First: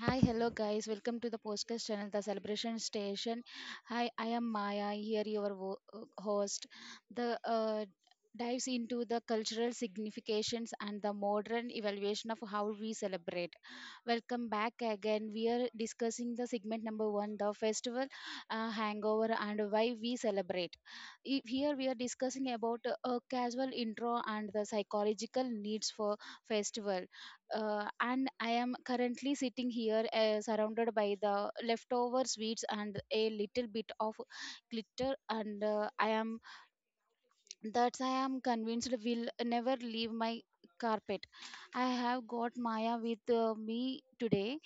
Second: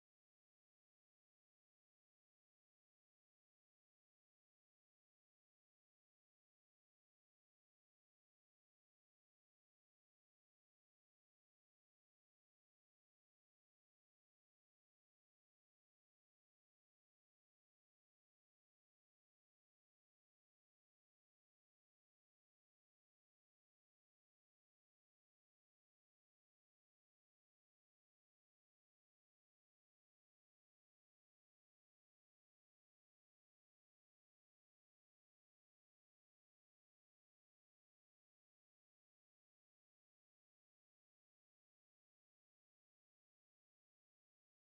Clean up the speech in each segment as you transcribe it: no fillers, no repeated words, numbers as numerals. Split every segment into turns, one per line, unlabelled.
Hi, hello guys. Welcome to the podcast channel, The Celebration Station. Hi, I am Maya, here your host. The dives into the cultural significations and the modern evaluation of how we celebrate. Welcome back again. We are discussing the segment number one, the festival hangover and why we celebrate. Here we are discussing about a casual intro and the psychological needs for festival, and I am currently sitting here surrounded by the leftover sweets and a little bit of glitter, and I am that I am convinced will never leave my carpet. I have got Maya with me today.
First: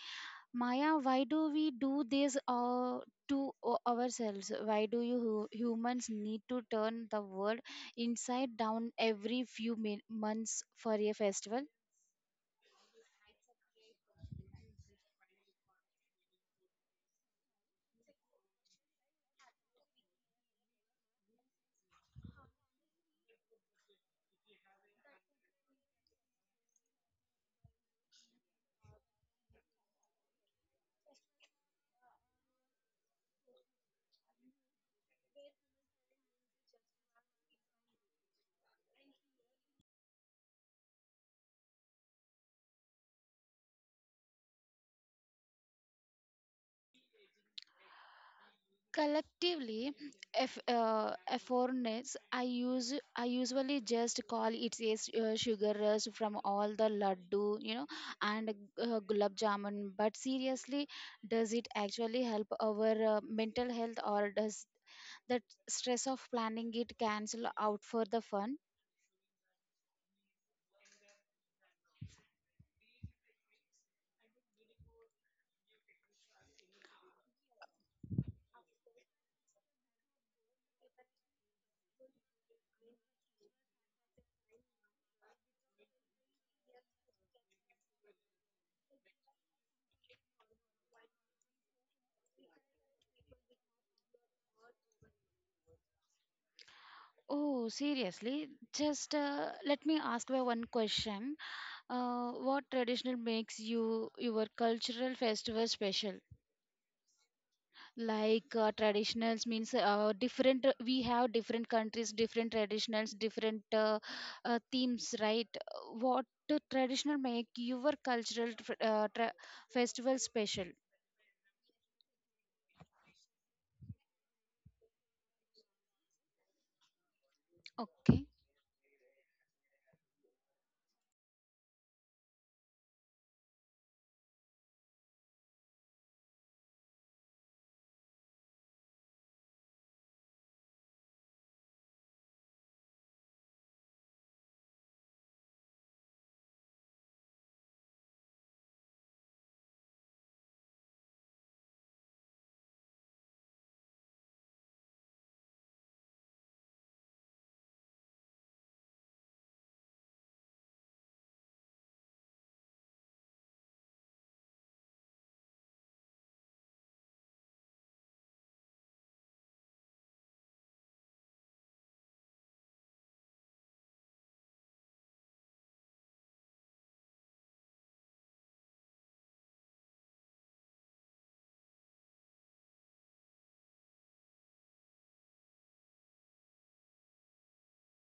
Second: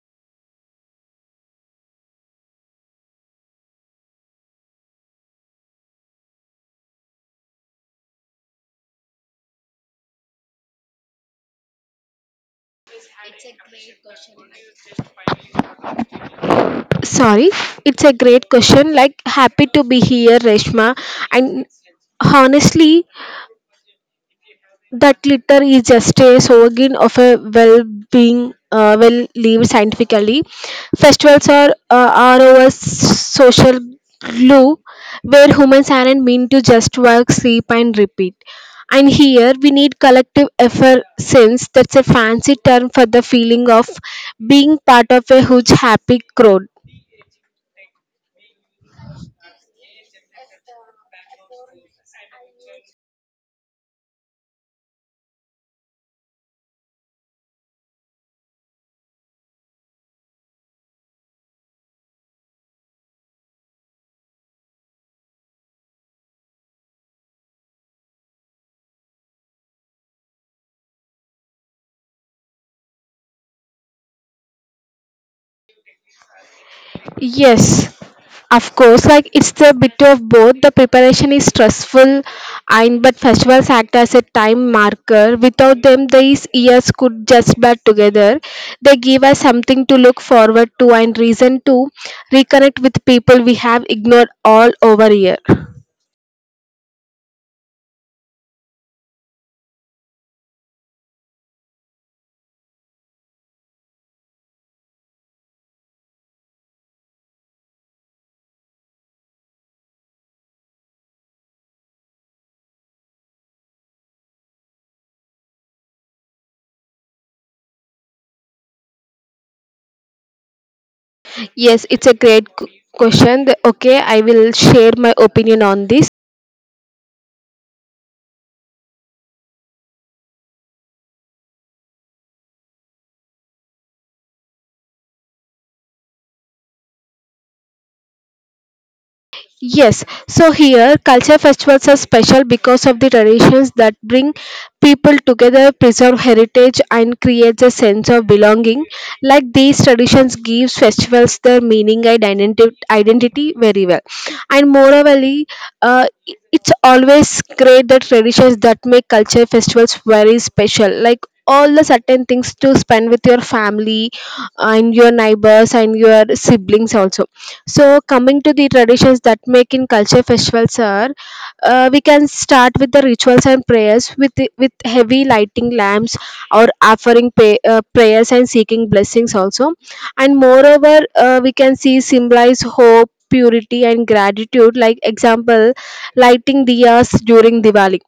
Maya, why do we do this to ourselves? Why do you humans need to turn the world inside down every few months for a festival?
Sorry, it's a great question. Like, happy to be here, Reshma. And honestly, that litter is just a slogan of a well-being, well-lived scientifically. Festivals are our social glue, where humans aren't meant to just work, sleep, and repeat. And here we need collective effervescence. That's a fancy term for the feeling of being part of a huge happy crowd.
Collectively, if effortness, I usually just call it a sugar rush from all the laddu, and gulab jamun. But seriously, does it actually help our mental health, or does that stress of planning it cancel out for the fun?
Yes. Of course, like it's the bit of both. The preparation is stressful, and but festivals act as a time marker. Without them, these years could just blur together. They give us something to look forward to and reason to reconnect with people we have ignored all over year.
Oh, seriously, just let me ask you one question. What traditional makes you your cultural festival special? Like traditionals means different, we have different countries, different traditionals, different themes, right? What the traditional make your cultural festival special?
Yes, it's a great question. Okay, I will share my opinion on this.
Okay.
Yes, so here culture festivals are special because of the traditions that bring people together, preserve heritage, and creates a sense of belonging. Like these traditions gives festivals their meaning and identity very well. And moreover, uh, it's always great that traditions that make culture festivals very special. Like all the certain things to spend with your family and your neighbors and your siblings also, so coming to the traditions that make in culture festivals are, we can start with the rituals and prayers with heavy lighting lamps or offering prayers and seeking blessings also. And moreover, we can see symbolize hope, purity and gratitude. Like example, lighting diyas during Diwali.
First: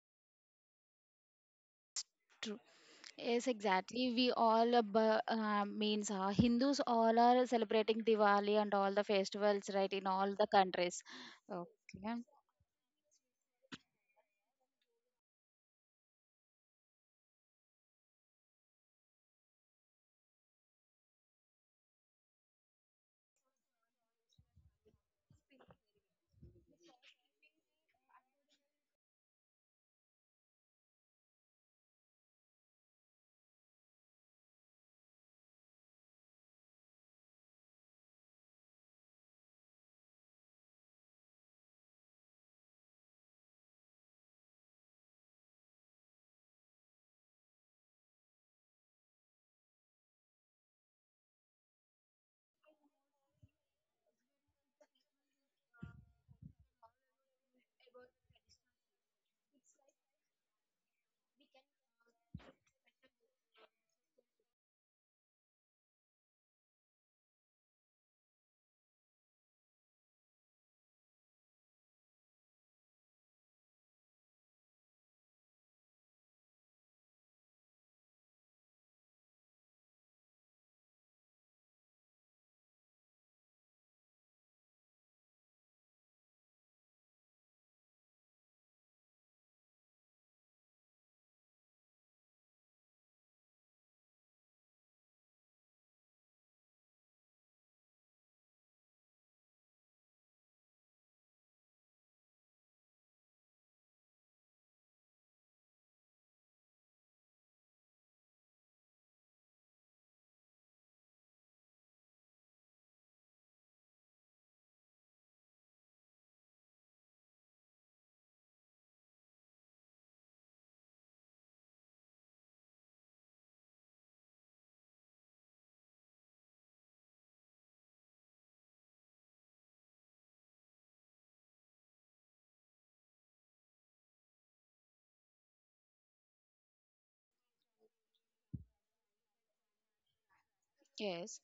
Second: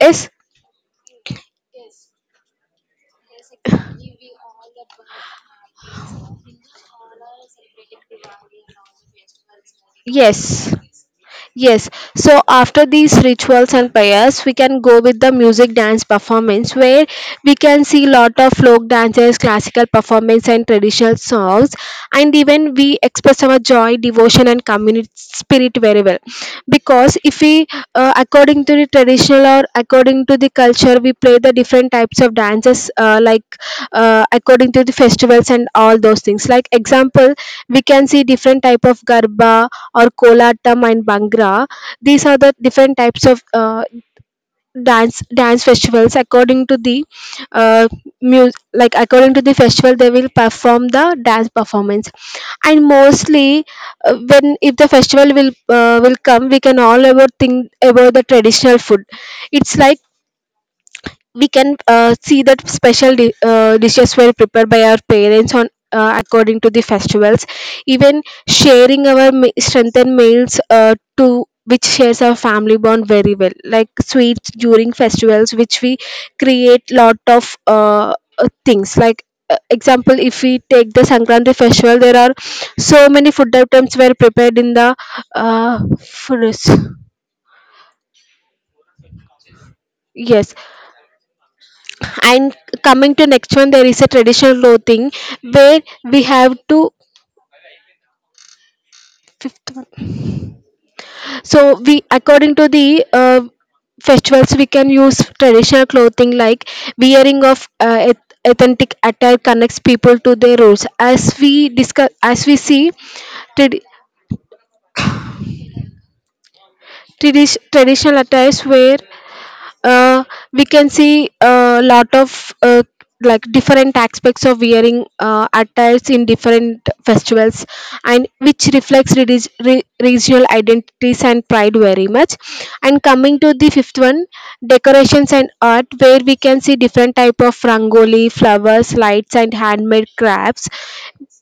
Yes,
True. Yes, exactly, we all bu- means Hindus all are celebrating Diwali and all the festivals, right, in all the
yes.
countries?
Yes,
Okay.
so after these rituals and prayers, we can go with the music dance performance where we can see lot of folk dances, classical performance, and traditional songs, and even we express our joy, devotion, and community spirit very well. Because if we, according to the traditional or according to the culture, we play the different types of dances, like according to the festivals and all those things. Like example, we can see different type of garba or Kolatam and Bhangra. These are the different types of dance festivals according to the uh, like according to the festival they will perform the dance performance. And mostly, when if the festival will come, we can all about think about the traditional food. It's like we can see that special dishes were prepared by our parents on according to the festivals. Even sharing our strengthened meals to which shares our family bond very well, like sweets during festivals which we create lot of things, like example if we take the sankranti festival, there are so many food items were prepared in the uh, food. Yes. And coming to next one, there is a traditional clothing where we have to fifth one. So we, according to the festivals, we can use traditional clothing like wearing of authentic attire connects people to their roots. As we discuss, as we see, tradi- traditional attires were, uh, we can see a lot of like different aspects of wearing attires in different festivals, and which reflects regional identities and pride very much. And coming to the fifth one, decorations and art where we can see different type of rangoli, flowers, lights, and handmade crafts.
Yes.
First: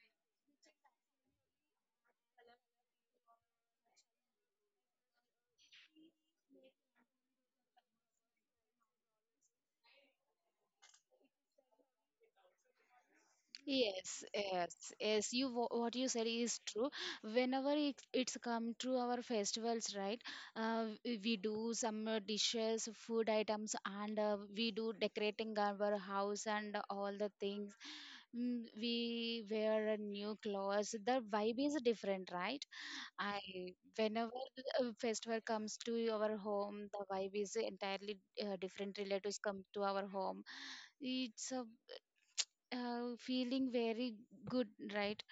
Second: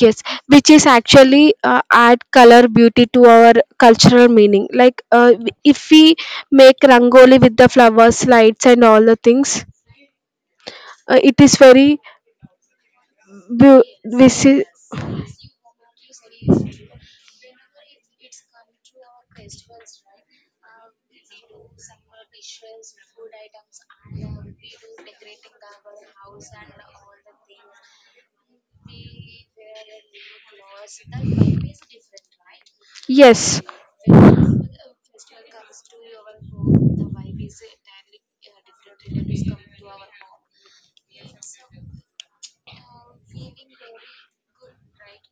Yes, which is actually add color beauty to our cultural meaning. Like, if we make rangoli with the flowers, lights, and all the things, it is very beau-
Yes,
this is
yes, yes. You what you said is true. Whenever it's come to our festivals, right? We do some dishes, food items, and we do decorating our house and all the things. We wear a new clothes. The vibe is different, right? I
yes.
whenever a festival comes to our home, the vibe is entirely different. Relatives come to our home. It's a feeling very good, right?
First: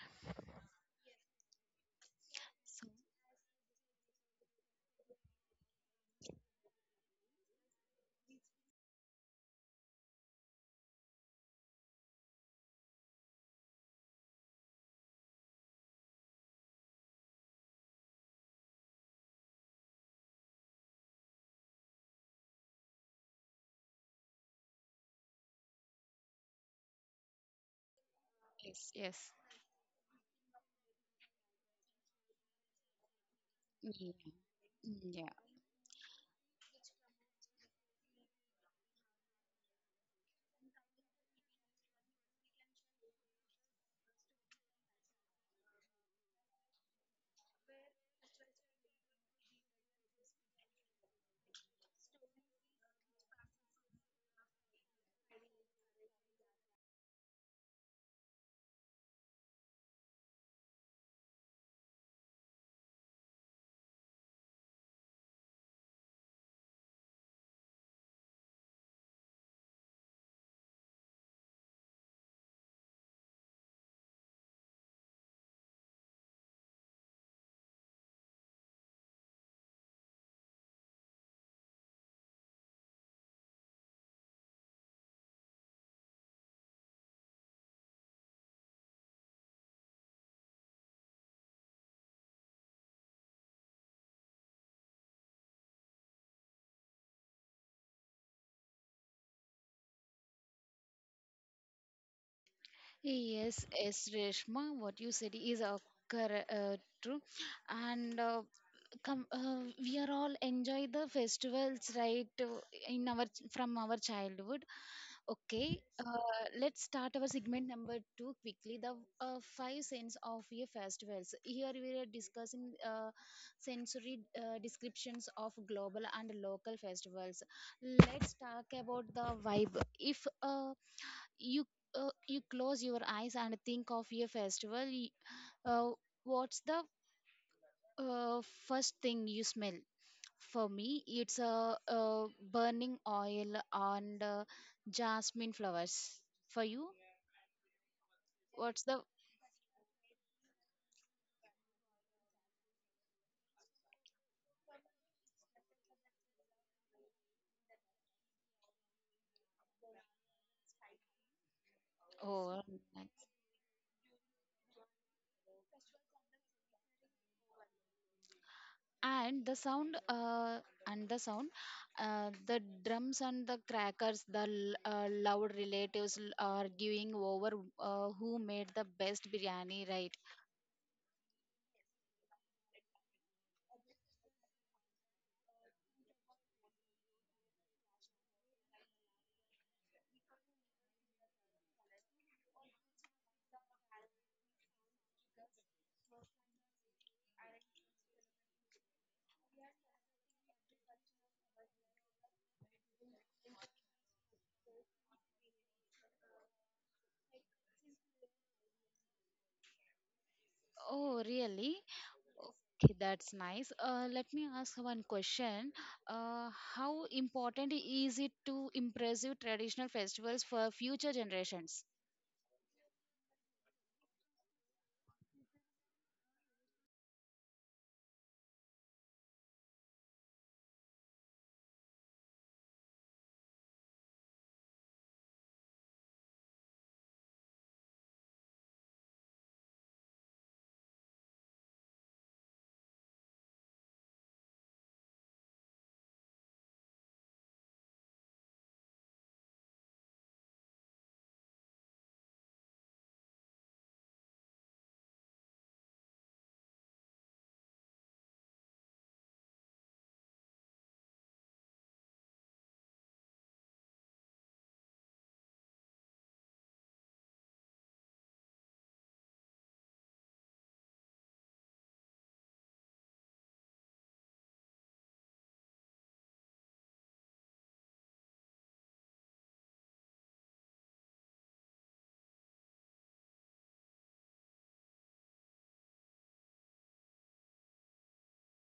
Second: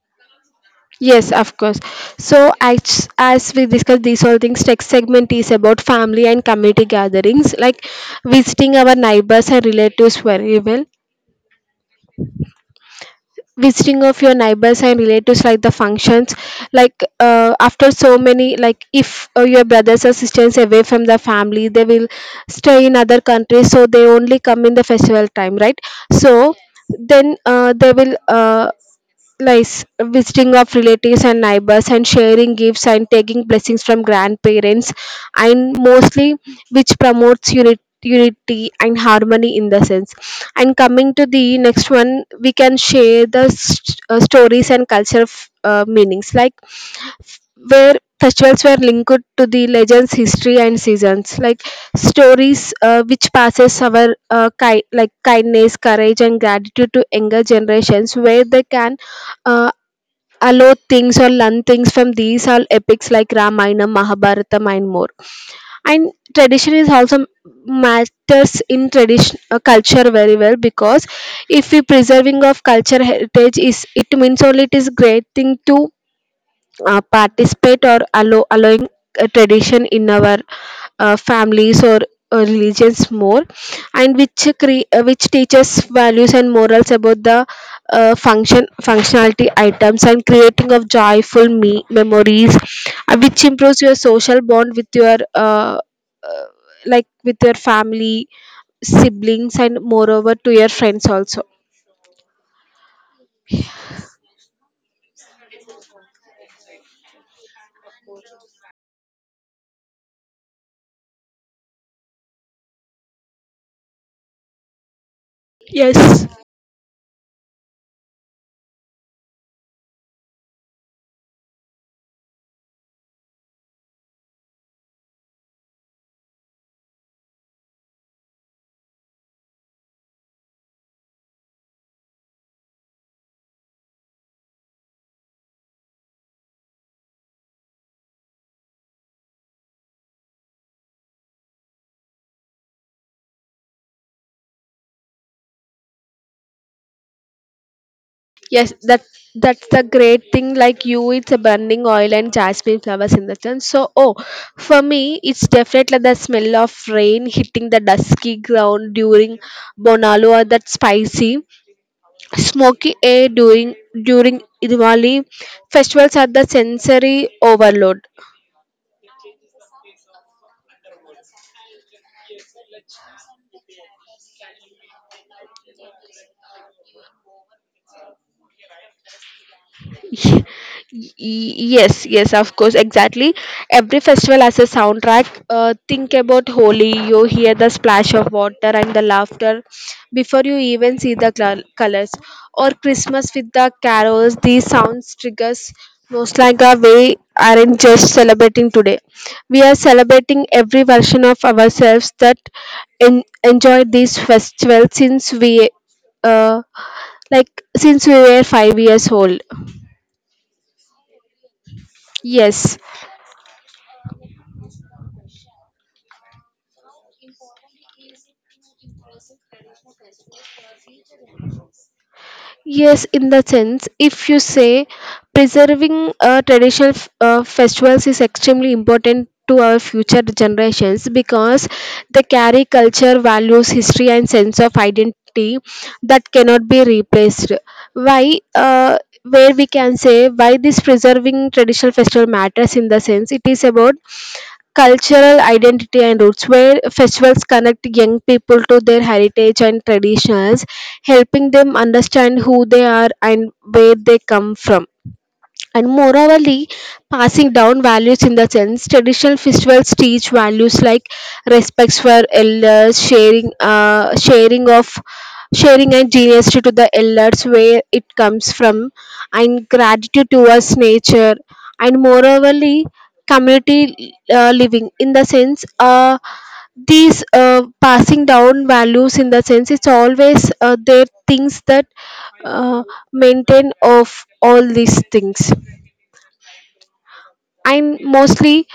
Yes, of course. So,
So,
as we discussed these all things, text segment is about family and community gatherings, like visiting our neighbors and relatives very well. Visiting of your neighbors and relatives, like the functions, like after so many, like if your brothers or sisters away from the family, they will stay in other countries, so they only come in the festival time, right? So then, they will,
yes, yes.
like, visiting of relatives and neighbors and sharing gifts and taking blessings from
Yeah.
grandparents.
Yeah.
And mostly, which promotes unity and harmony in the sense. And coming to the next one, we can share the stories and culture meanings, like where festivals were linked to the legends, history, and seasons, like stories which passes our like kindness, courage, and gratitude to younger generations, where they can uh, allowed things or learn things from these all epics like Ramayana, Mahabharata, and more. And tradition is also matters in tradition culture very well, because if we preserving of culture heritage is, it means only it is great thing to participate or allowing a tradition in our families or religions more, and which which teaches values and morals about the functionality items and creating of joyful memories, which improves your social bond with your uh, like with your family, siblings, and moreover to your friends also.
Yes, yes, Reshma, what you said is corre- uh, true. And come, we are all enjoy the festivals, right? In our from our childhood. Okay,
Yes.
let's start our segment number two quickly. The five sense of a festivals. Here we are discussing sensory descriptions of global and local festivals. Let's talk about the vibe. If you you close your eyes and think of a festival, uh, what's the uh, first thing you smell? For me, it's a burning oil and jasmine flowers. For you,
Yes,
what's the...
that's the great thing. Like you, it's a burning oil and jasmine flowers in the sun. So, oh, for me, it's definitely the smell of rain hitting the dusky ground during Bonalu, or that spicy,
Oh,
smoky
nice.
air during Diwali. Festivals are the sensory overload.
And the sound, and the sound the drums and the crackers, the loud relatives arguing over who made the best biryani, right?
Yes, yes, of course, exactly, every festival has a soundtrack. Think about Holi. You hear the splash of water and the laughter before you even see the colors, or Christmas with the carols. These sounds triggers nostalgia. We aren't just celebrating today, we are celebrating every version of ourselves that enjoyed these festivals since we uh, like since we were 5 years old.
Oh, really?
Yes,
Okay, that's nice. Let me ask one question. Uh, how important is it to impressive traditional festivals for future generations?
yes, in the sense, if you say preserving traditional festivals is extremely important to our future generations, because they carry culture, values, history, and sense of identity that cannot be replaced. Why? Where we can say why this preserving traditional festival matters, in the sense it is about cultural identity and roots, where festivals connect young people to their heritage and traditions, helping them understand who they are and where they come from, and morally passing down values, in the sense traditional festivals teach values like respects for elders, sharing and generosity to the elders where it comes from, and gratitude towards nature. And morally, community, living, in the sense, these, passing down values, in the sense it's always, there things that, uh, maintain of all these things. I'm mostly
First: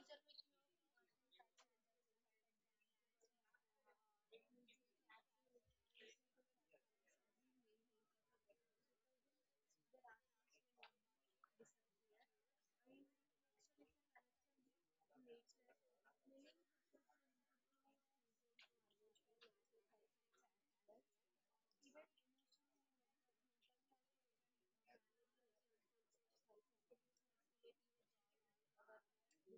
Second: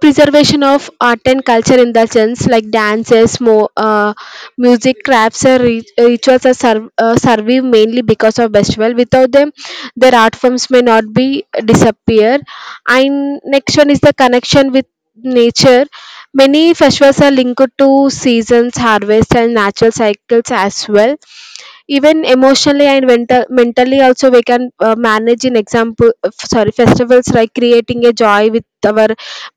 preservation of art and culture, in the sense like dances, music, crafts, or rituals are survive mainly because of festival. Without them, their art forms may not be disappear. And next one is the connection with nature. Many festivals are linked to seasons, harvest, and natural cycles as well, even emotionally and mentally also, we can manage, in example sorry, festivals like creating a joy with our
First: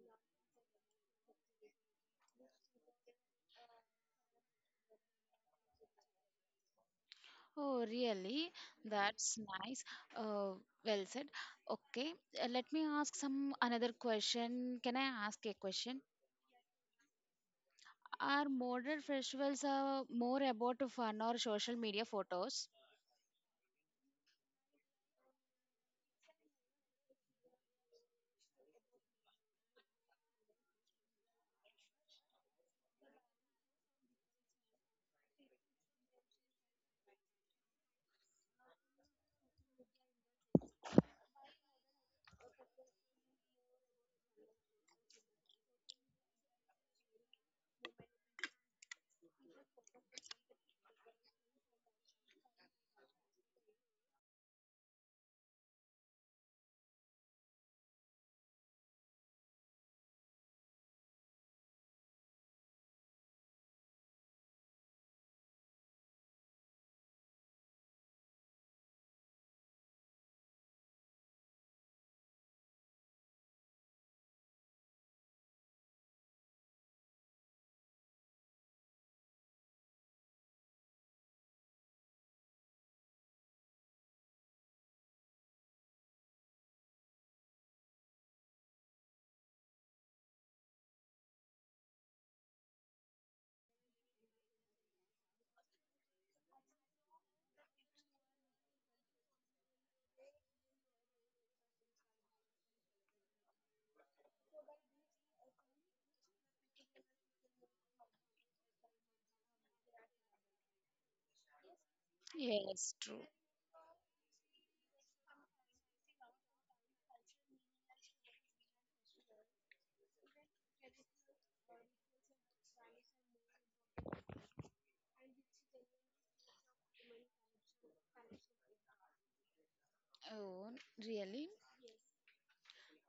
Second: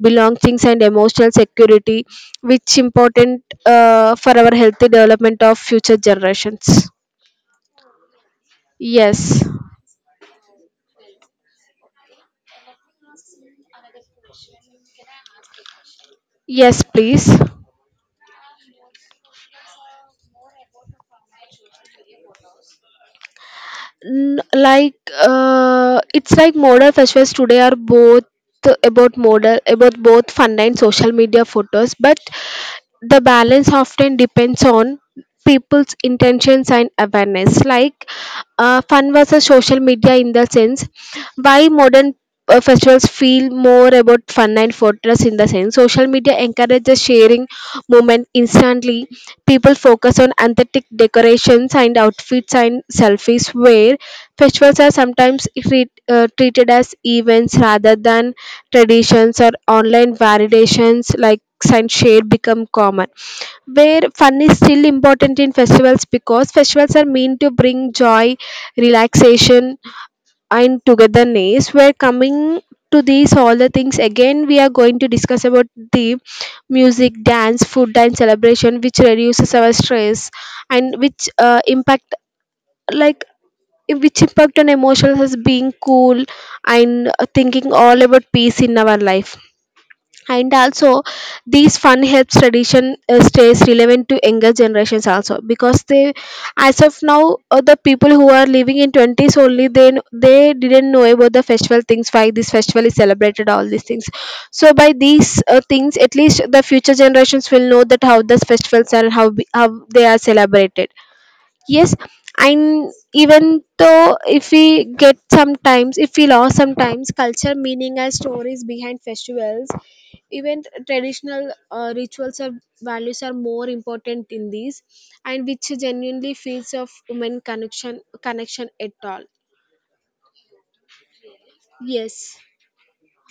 belongings and emotional security, which important for our healthy development of future generations.
Oh, really? That's
Yes.
nice. Uh, well said. Okay, let me ask some another question. Can I ask a question?
Yes, please.
Are modern festivals more about fun or social media photos?
Like, it's like modern festivals today are both about model about both fun and social media photos, but the balance often depends on people's intentions and awareness. Like, fun versus social media, in the sense why modern, festivals feel more about fun and photos, in the sense social media encourages sharing moment instantly. People focus on aesthetic decorations and outfits and selfies, where festivals are sometimes treated as events rather than traditions or online validations, like, and shade become common, where fun is still important in festivals, because festivals are meant to bring joy, relaxation, and togetherness. We're coming to these all the things again. We are going to discuss about the music, dance, food, and celebration, which reduces our stress and like which impact on emotions as being cool, and thinking all about peace in our life. And also, these fun helps tradition stays relevant to younger generations also, because they, as of now, the people who are living in 20s only, they they didn't know about the festival things, why this festival is celebrated, all these things. So by these things, at least the future generations will know that how these festivals are and how they are celebrated. Yes, and
Yes, true.
even though if we get sometimes, if we lost sometimes culture, meaning, and stories behind festivals, even traditional rituals or values are more important in these, and which genuinely feels of human connection at all.
Oh, really?
Yes,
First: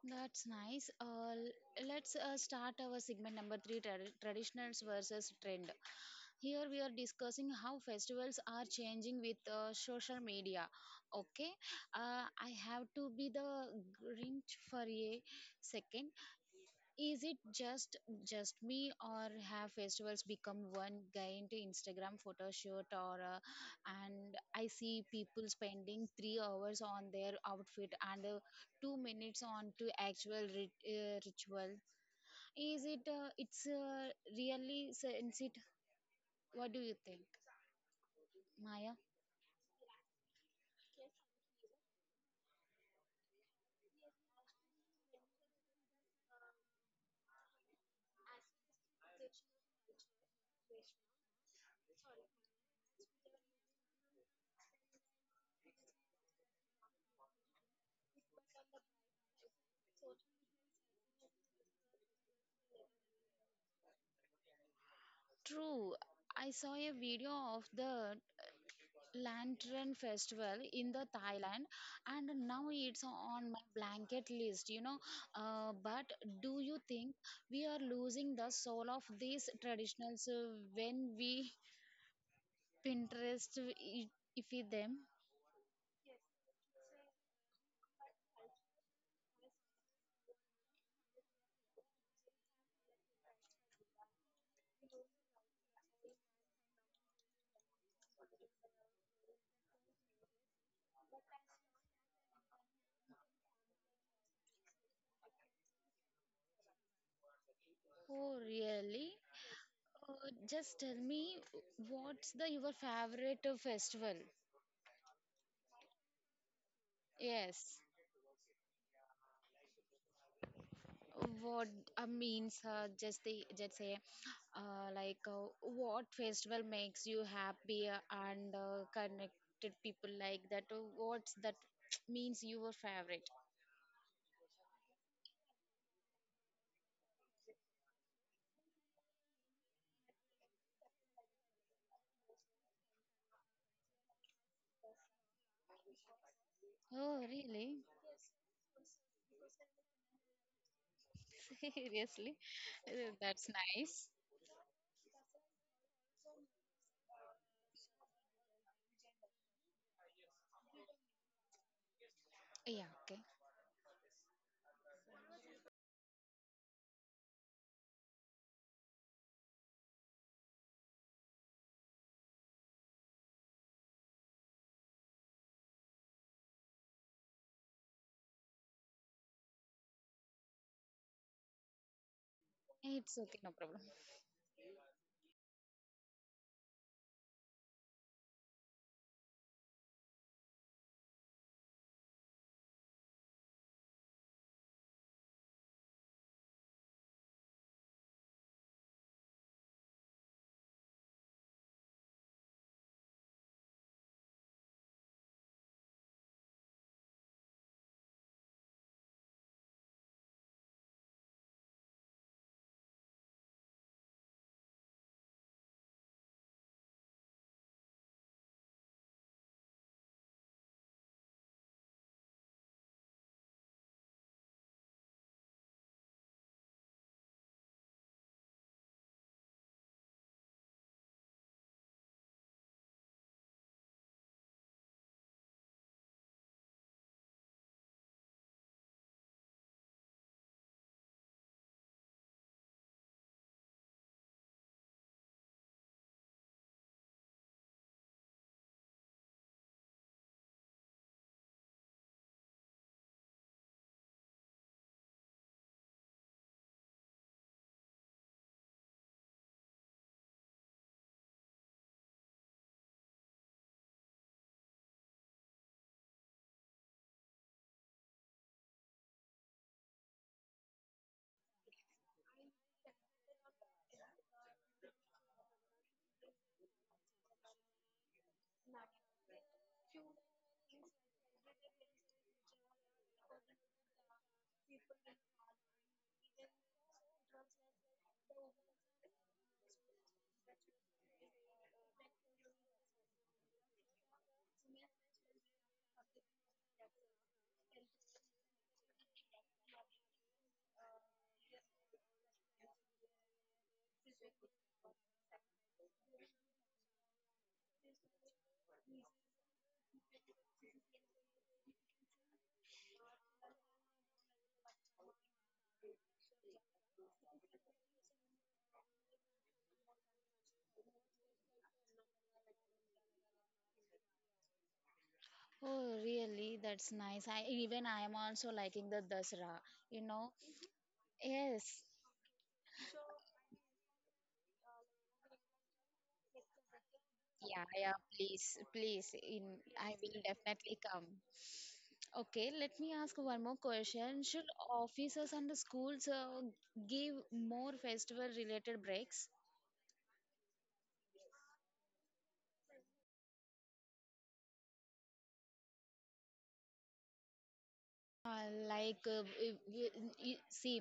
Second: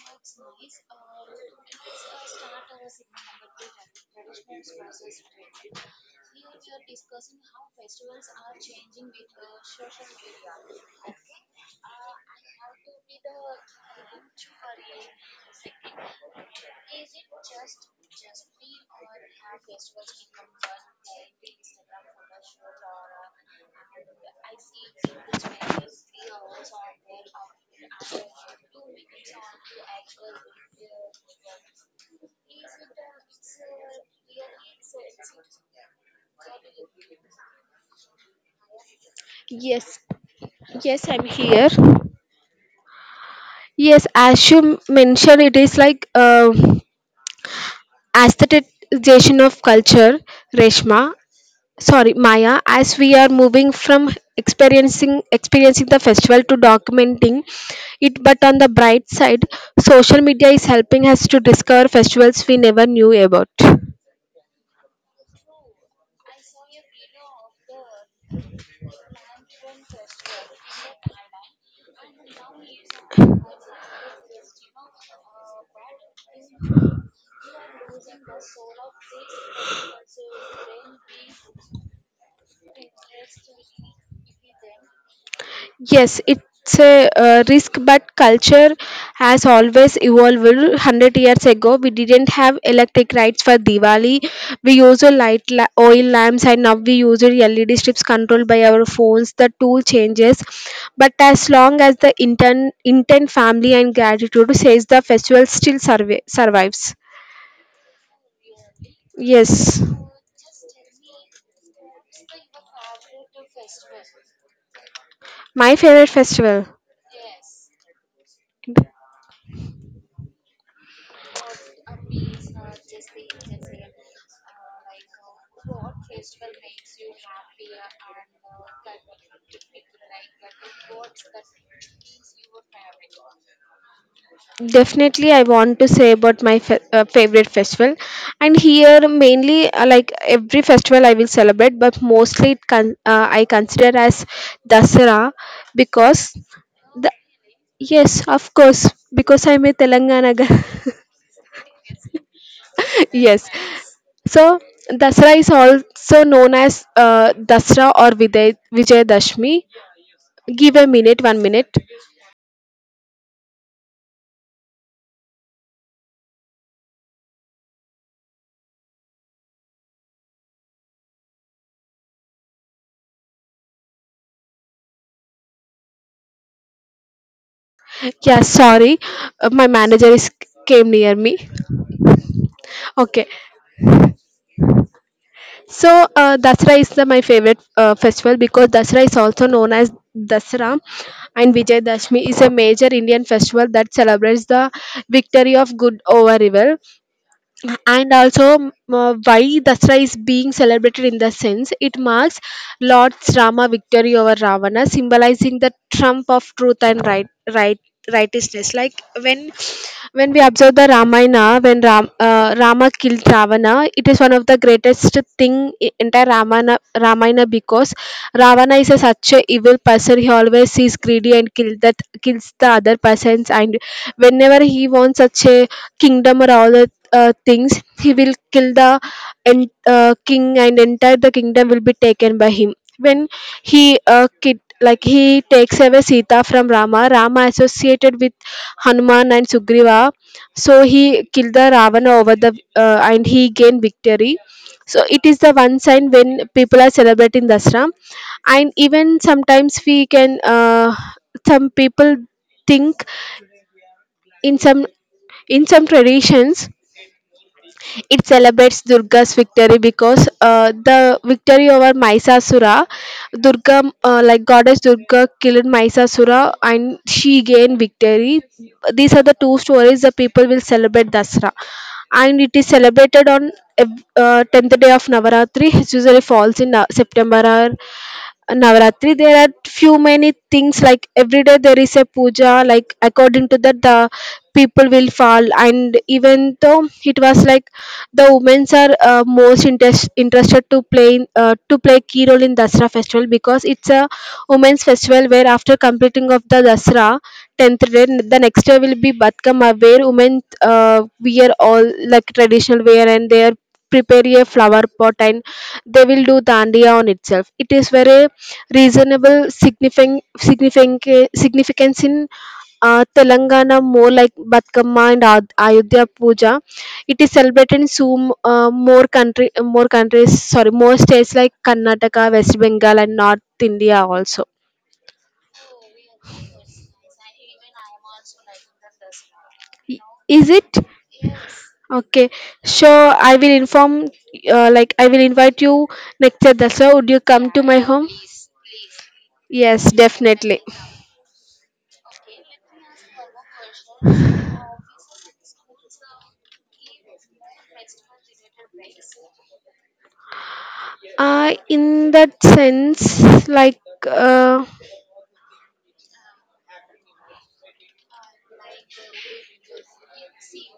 That's nice. Let's start our segment number three, traditionals versus trend. Here we are discussing how festivals are changing with social media. Okay, I have to be the Grinch for a second. Is it just me, or have festivals become one giant Instagram photo shoot? Or and I see people spending 3 hours on their outfit and 2 minutes on to actual ritual. Is it? It's really sensitive. What do you think, Maya?
yes, yes, I'm here. Yes, as you mentioned, it is like aestheticization of culture, Reshma. Sorry, Maya, as we are moving from experiencing the festival to documenting it, but on the bright side, social media is helping us to discover festivals we never knew about.
True. I saw a video of the lantern festival in the Thailand, and now it's on my blanket list. But do you think we are losing the soul of these traditionals when we pinterest if them?
Yes, it's a risk, but culture has always evolved. 100 years ago, we didn't have electric lights for Diwali. We used oil lamps, and now we use LED strips controlled by our phones. The tool changes, but as long as the intent, family, and gratitude says the festival still survives.
Oh, really?
Yes,
uh, just tell me, what's the your favorite festival?
my favorite festival.
Yes. What means just the just say, like, what festival makes you happy, and connected people like that? What's that means your favorite?
Definitely I want to say about my favorite festival, and here mainly, like every festival I will celebrate, but mostly I consider as Dasara because the,
Oh, really?
yes, of course, because I'm a Telangana girl.
Seriously.
Yes,
That's nice.
so Dasara is also known as Dasra or Vijayadashmi. Give a minute, 1 minute.
Yeah, okay.
Yeah, sorry, my manager is came near me.
It's
Okay,
okay, no problem.
so Dasra is my favorite festival because Dasra is also known as Dasra, and Vijay Dashmi is a major Indian festival that celebrates the victory of good over evil. And also, why Dasara is being celebrated, in the sense it marks Lord's Rama victory over Ravana, symbolizing the trump of truth and right, righteousness. Like when we observe the Ramayana, when Rama killed Ravana, it is one of the greatest thing in entire Ramayana because Ravana is a, such a evil person. He always is greedy and kills the other persons. And whenever he wants such a kingdom or all the things, he will kill the king, and entire the kingdom will be taken by him. When he kid, like he takes away Sita from Rama, Rama associated with Hanuman and Sugriva, so he killed the Ravana over the and he gained victory. So it is the one sign when people are celebrating Dasra, and even sometimes we can, some people think in some, in some traditions it celebrates Durga's victory because, the victory over Maisasura, Durga, like goddess Durga, killed Maisasura and she gained victory. These are the two stories the people will celebrate Dasra, and it is celebrated on 10th day of Navaratri. It usually falls in September, or Navaratri, there are few many things like every day there is a puja, like according to that, the people will fall. And even though it was like the women's are most interested to play in, to play key role in Dasra festival, because it's a women's festival where after completing of the Dasra tenth day, the next day will be Batkama, where women wear all like traditional wear, and they are prepare a flower pot, and they will do dandiya on itself. It is very reasonable significant significance significance in Telangana, more like Batkama and Ayodhya Puja. It is celebrated in so more countries. Sorry, more states like Karnataka, West Bengal, and North India also.
Oh, really? That's nice. I even I am also liking the Dasra, you
I-
know.
Is it
Yes.
okay? So I will inform. Like I will invite you next year. That's why would you come to
Yeah,
my
yeah,
home?
please, please. In I
Yes,
will
definitely.
definitely come. Okay, let me ask one more question. Should offices and the schools give more festival related breaks?
In that sense, like, uh,
Like if you, see,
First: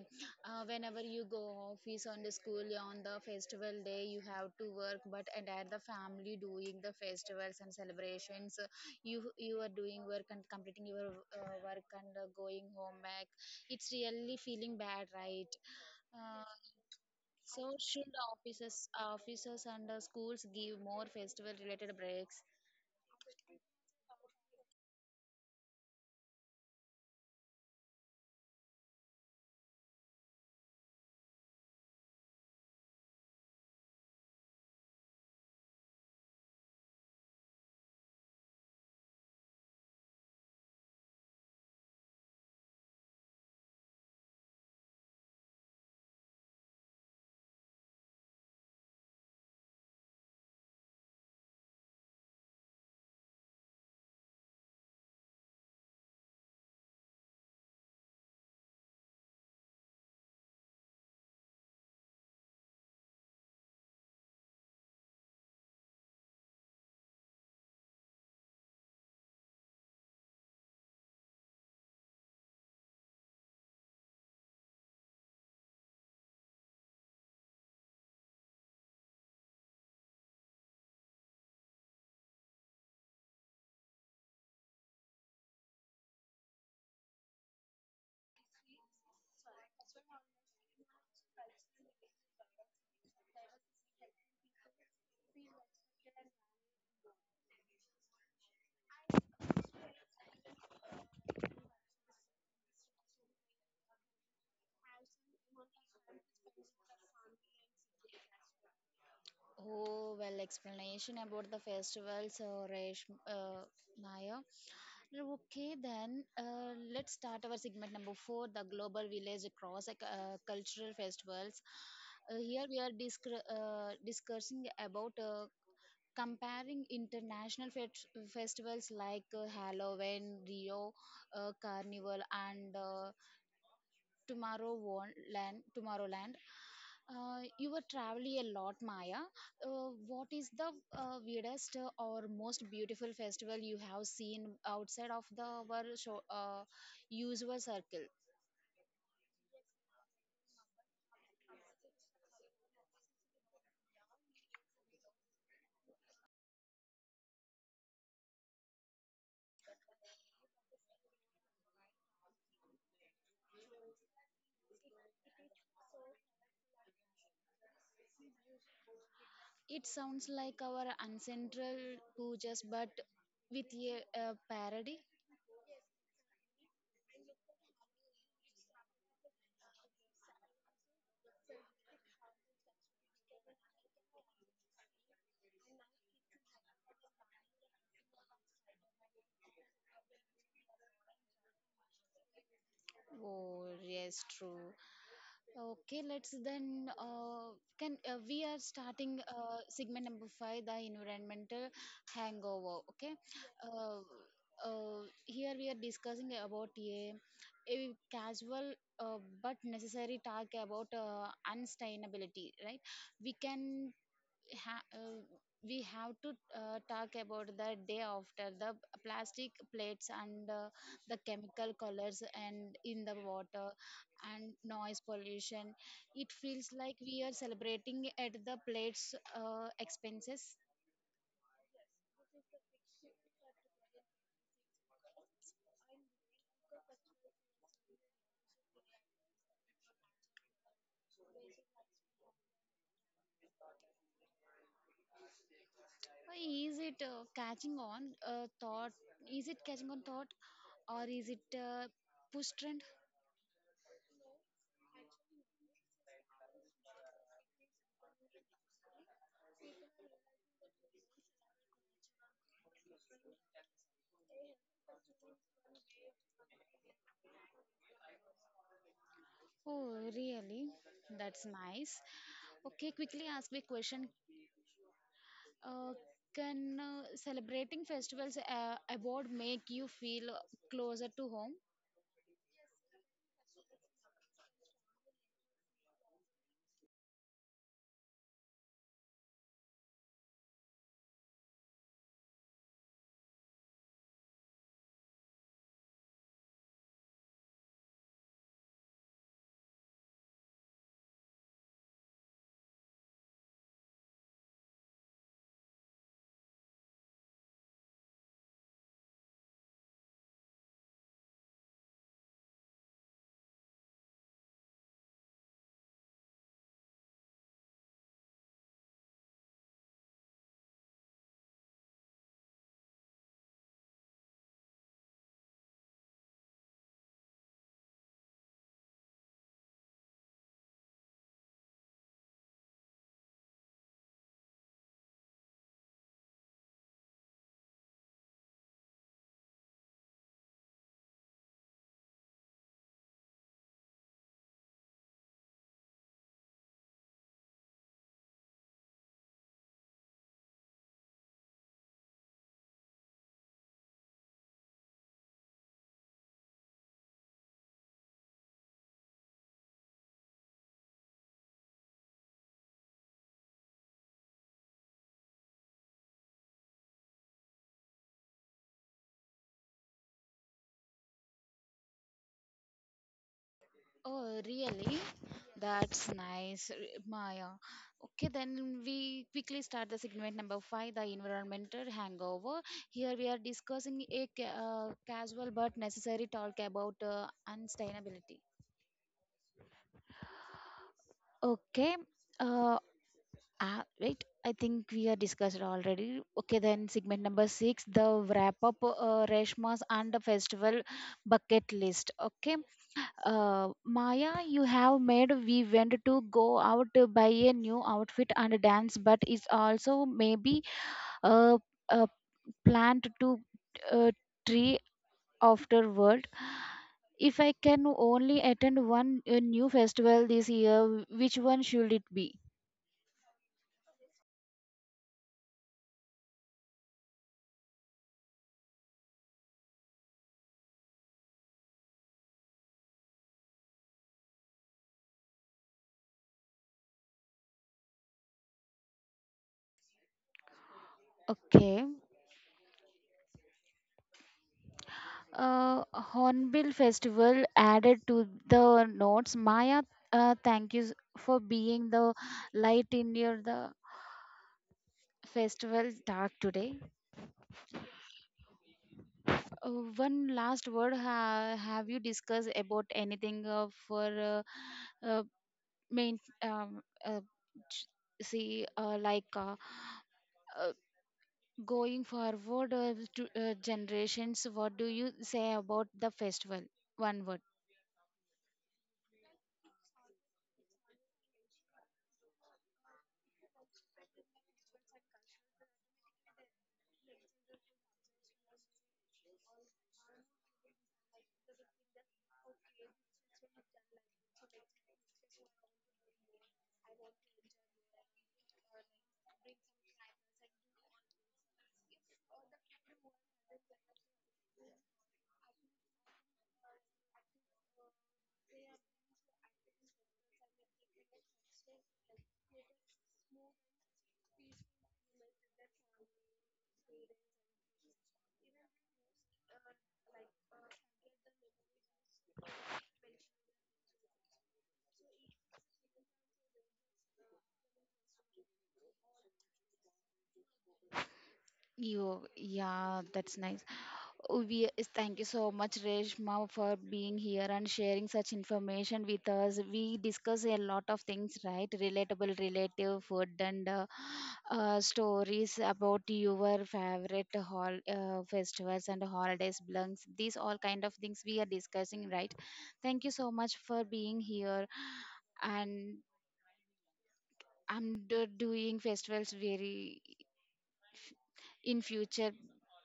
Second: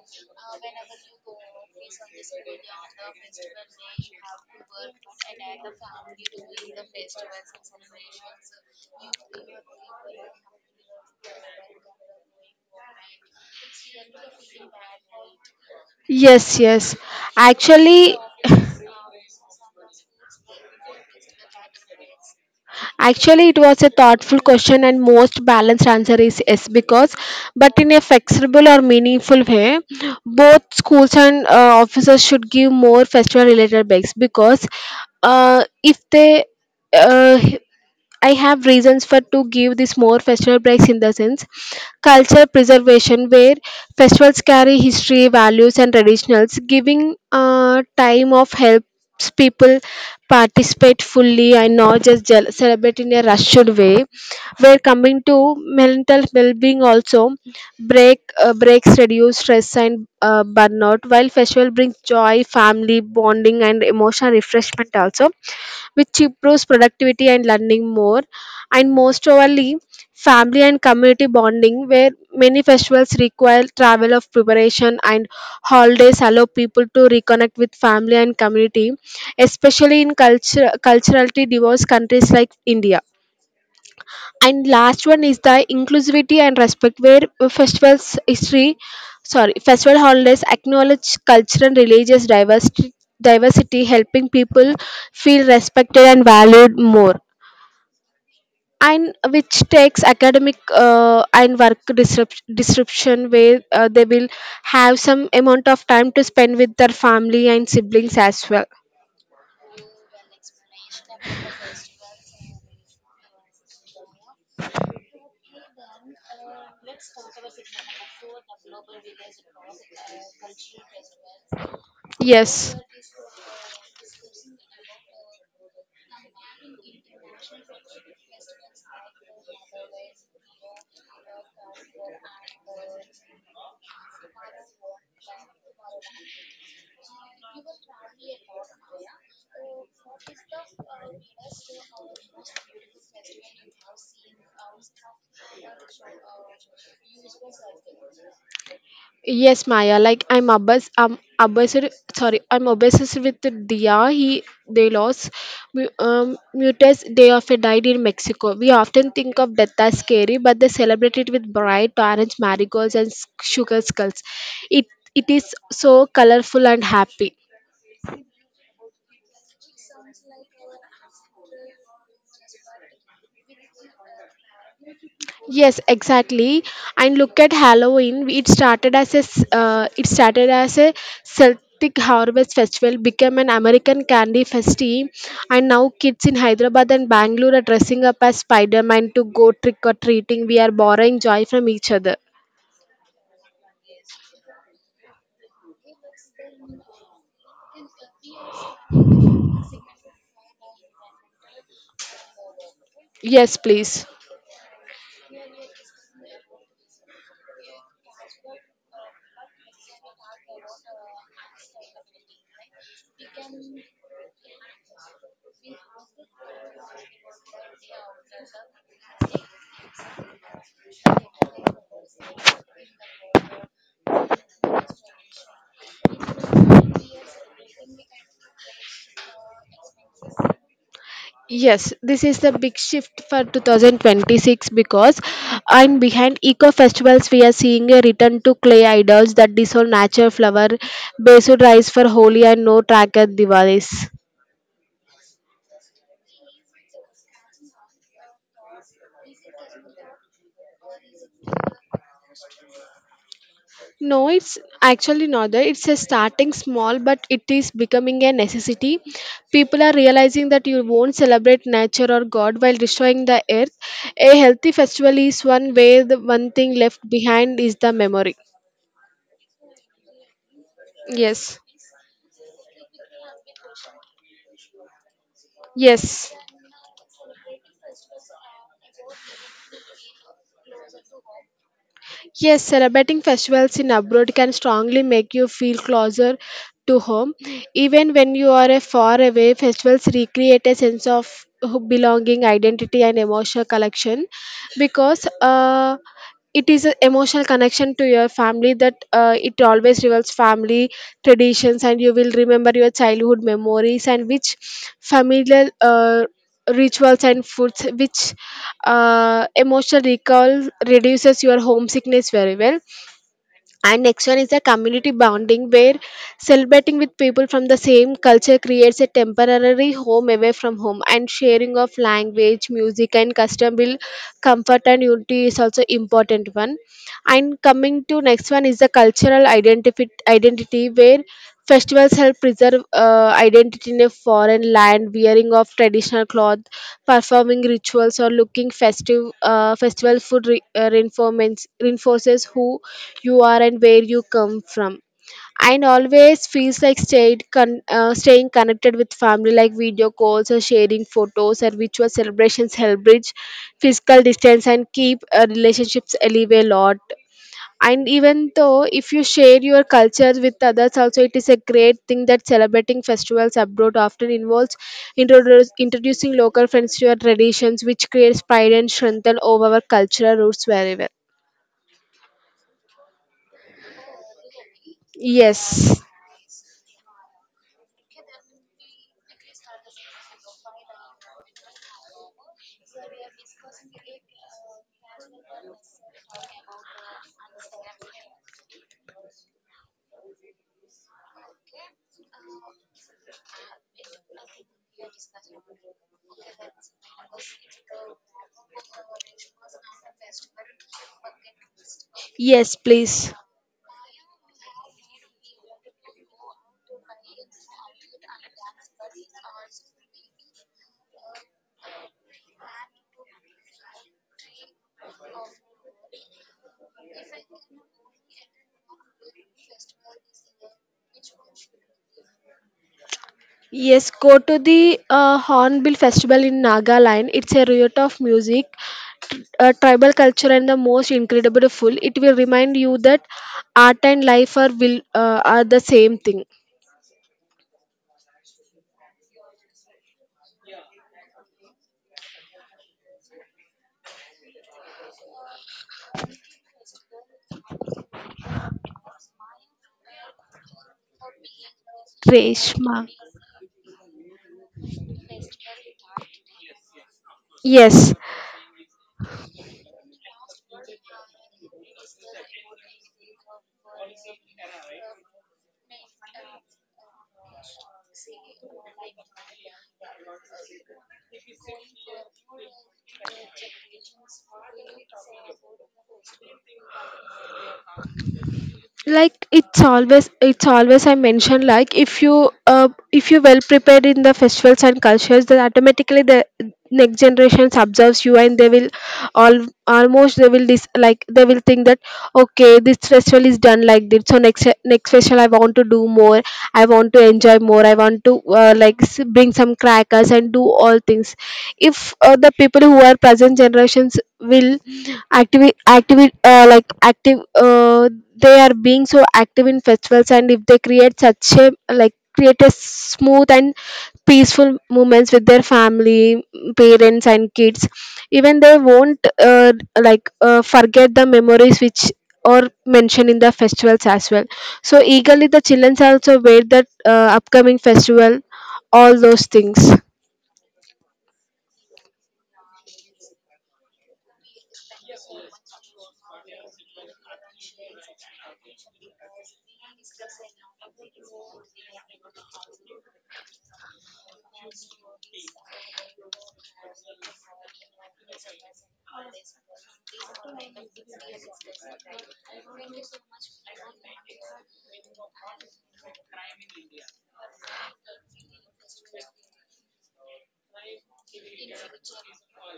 whenever you go office on the school on the festival day you have to work, but and at the family doing the festivals and celebrations, you are doing work and completing your work and going home back. It's really feeling bad, right? uh,
yes, yes.
so should
Actually,
offices and schools give more festival related breaks?
Actually, it was a thoughtful question, and most balanced answer is yes, because, but in a flexible or meaningful way, both schools and officers should give more festival related breaks because if they uh, I have reasons for to give this more festival breaks in the sense culture preservation, where festivals carry history, values and traditionals, giving time of helps people participate fully and not just celebrate in a rushed way. We're coming to mental well-being also. Breaks reduce stress and burnout, while festival brings joy, family bonding and emotional refreshment also, which improves productivity and learning more. And most of overly, family and community bonding, where many festivals require travel of preparation, and holidays allow people to reconnect with family and community, especially in culturally diverse countries like India. And last one is the inclusivity and respect, where festivals history sorry, festival holidays acknowledge cultural and religious diversity, helping people feel respected and valued more. And which takes academic and work disruption, where they will have some amount of time to spend with their family and siblings as well.
Oh, well explanation about the festivals, Maya. Okay, then let's start our segment number four, the Global Village Cross Cultural Festivals. Here
Yes.
we are discussing about comparing international festivals like Halloween, Rio Carnival, and Tomorrow Tomorrowland. You were traveling a lot, Maya. What is the weirdest or most beautiful festival you have seen outside of the our show, usual circle?
Yes, Maya. Like I'm obsessed. Sorry, I'm obsessed with Dia. He they lost mutes. They often died in Mexico. We often think of death as scary, but they celebrate it with bright orange marigolds and sugar skulls. It it is so colorful and happy.
It sounds like our ancestral pujas, but with a parody.
Yes, exactly. And look at Halloween. It started as a Celtic harvest festival, became an American candy festival, and now kids in Hyderabad and Bangalore are dressing up as Spider-Man to go trick or treating. We are borrowing joy from each other.
Oh, yes, true. Okay, let's then can we are starting segment number five, the environmental hangover. Okay.
Yes,
uh,
please.
here we are discussing about a casual but necessary talk about unsustainability. Right, we can ha- uh, we have to talk about the day after the plastic plates and the chemical colors and in the water and noise pollution. It feels like we are celebrating at the plates expenses.
Yes, this is the big shift for 2026, because and behind eco festivals we are seeing a return to clay idols that dissolve, natural flower based rice for Holi, and no tracker Diwalis.
Is it catching on thought? is it catching on thought or is it push trend?
No, it's actually not that. It's a starting small, but it is becoming a necessity. People are realizing that you won't celebrate nature or God while destroying the earth. A healthy festival is one where the one thing left behind is the memory.
Oh, really? That's
Yes,
nice. Okay, quickly ask me question. Uh,
yes.
can celebrating festivals abroad make you feel closer to home?
Yes, celebrating festivals in abroad can strongly make you feel closer to home. Even when you are a far away, festivals recreate a sense of belonging, identity, and emotional connection, because it is an emotional connection to your family, that it always revolves family traditions, and you will remember your childhood memories and which familiar. Rituals and foods which emotional recall reduces your homesickness very well. And next one is the community bonding, where celebrating with people from the same culture creates a temporary home away from home, and sharing of language music and custom will comfort, and unity is also important one. And coming to next one is the cultural identity, where festivals help preserve identity in a foreign land, wearing of traditional cloth, performing rituals, or looking festive. Festival food reinforces who you are and where you come from. And always feels like staying connected with family like video calls or sharing photos or virtual celebrations, help bridge physical distance and keep relationships alive a lot. And even though if you share your culture with others also, it is a great thing that celebrating festivals abroad often involves introducing local friends to your traditions, which creates pride and strength over our cultural roots wherever.
Oh, really?
Yes.
That's nice, Maya. Okay, then we quickly start the segment number five, the environmental hangover. Here we are discussing casual but necessary talk about unsustainability. Okay. Uh, ah, right. I think we are discussed already. Okay, then segment number six, the wrap up, Reshma's and the festival bucket list. Okay,
Yes, please.
Maya, you have made we went to go out to buy a new outfit and dance, but it's also maybe a, a plant to uh, tree afterward. If I can only attend one new festival this year, which one should it be?
Yes, go to the Hornbill Festival in Nagaland. It's a riot of music, tribal culture, and the most incredible food. It will remind you that art and life are the same thing.
Okay. Hornbill Festival added to the notes. Maya, thank you for being the light
Reshma.
in your the festival dark today.
Yes,
Uh, one last word. Have you discussed about anything for uh, uh, main? Ch- see, like, uh, going forward to generations. What do you say about the festival? One word.
like it's always I mentioned, like if you well prepared in the festivals and cultures, then automatically the next generations observes you, and they will all, almost they will like they will think that okay, this festival is done like this, so next, next festival I want to do more, I want to enjoy more, I want to bring some crackers and do all things. If the people who are present generations will active active like active they are being so active in festivals, and if they create such a, like create a smooth and peaceful moments with their family, parents and kids, even they won't forget the memories which or mentioned in the festivals as well. So eagerly the children also wait that upcoming festival, all those things.
You, yeah, that's nice. Oh, we is- thank you so much, Reshma, for being here and sharing such information with us. We discuss a lot of things, right? Relatable, relative food, and stories about your favorite hol festivals and holidays, blunks. These all kind of things we are discussing, right? Thank you so much for being here, and I'm doing festivals very in future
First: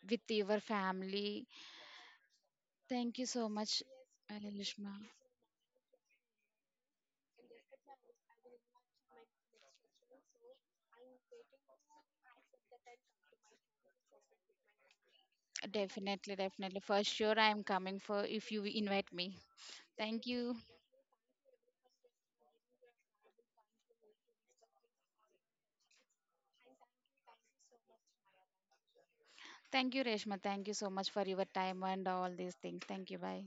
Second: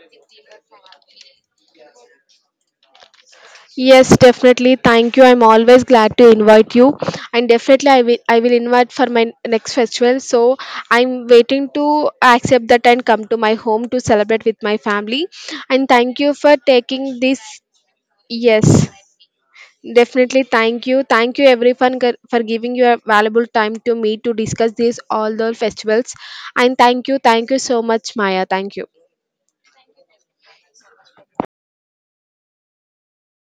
with your family. Thank you so much,
Yes, definitely.
Alishma.
Thank you. I'm always glad to invite you, and definitely I will. I will invite for my next festival. So I'm waiting to accept that and come to my home to celebrate with my family. And thank you
Definitely,
for
definitely. For
taking this.
sure, I am coming for if you
Yes,
invite me. Thank
definitely.
you.
Thank you. Thank you, everyone, for giving your valuable time to me to discuss these all the festivals. And thank you. Thank you so much, Maya. Thank you.
Thank you, Reshma. Thank you so much for your time and all these things. Thank you. Bye.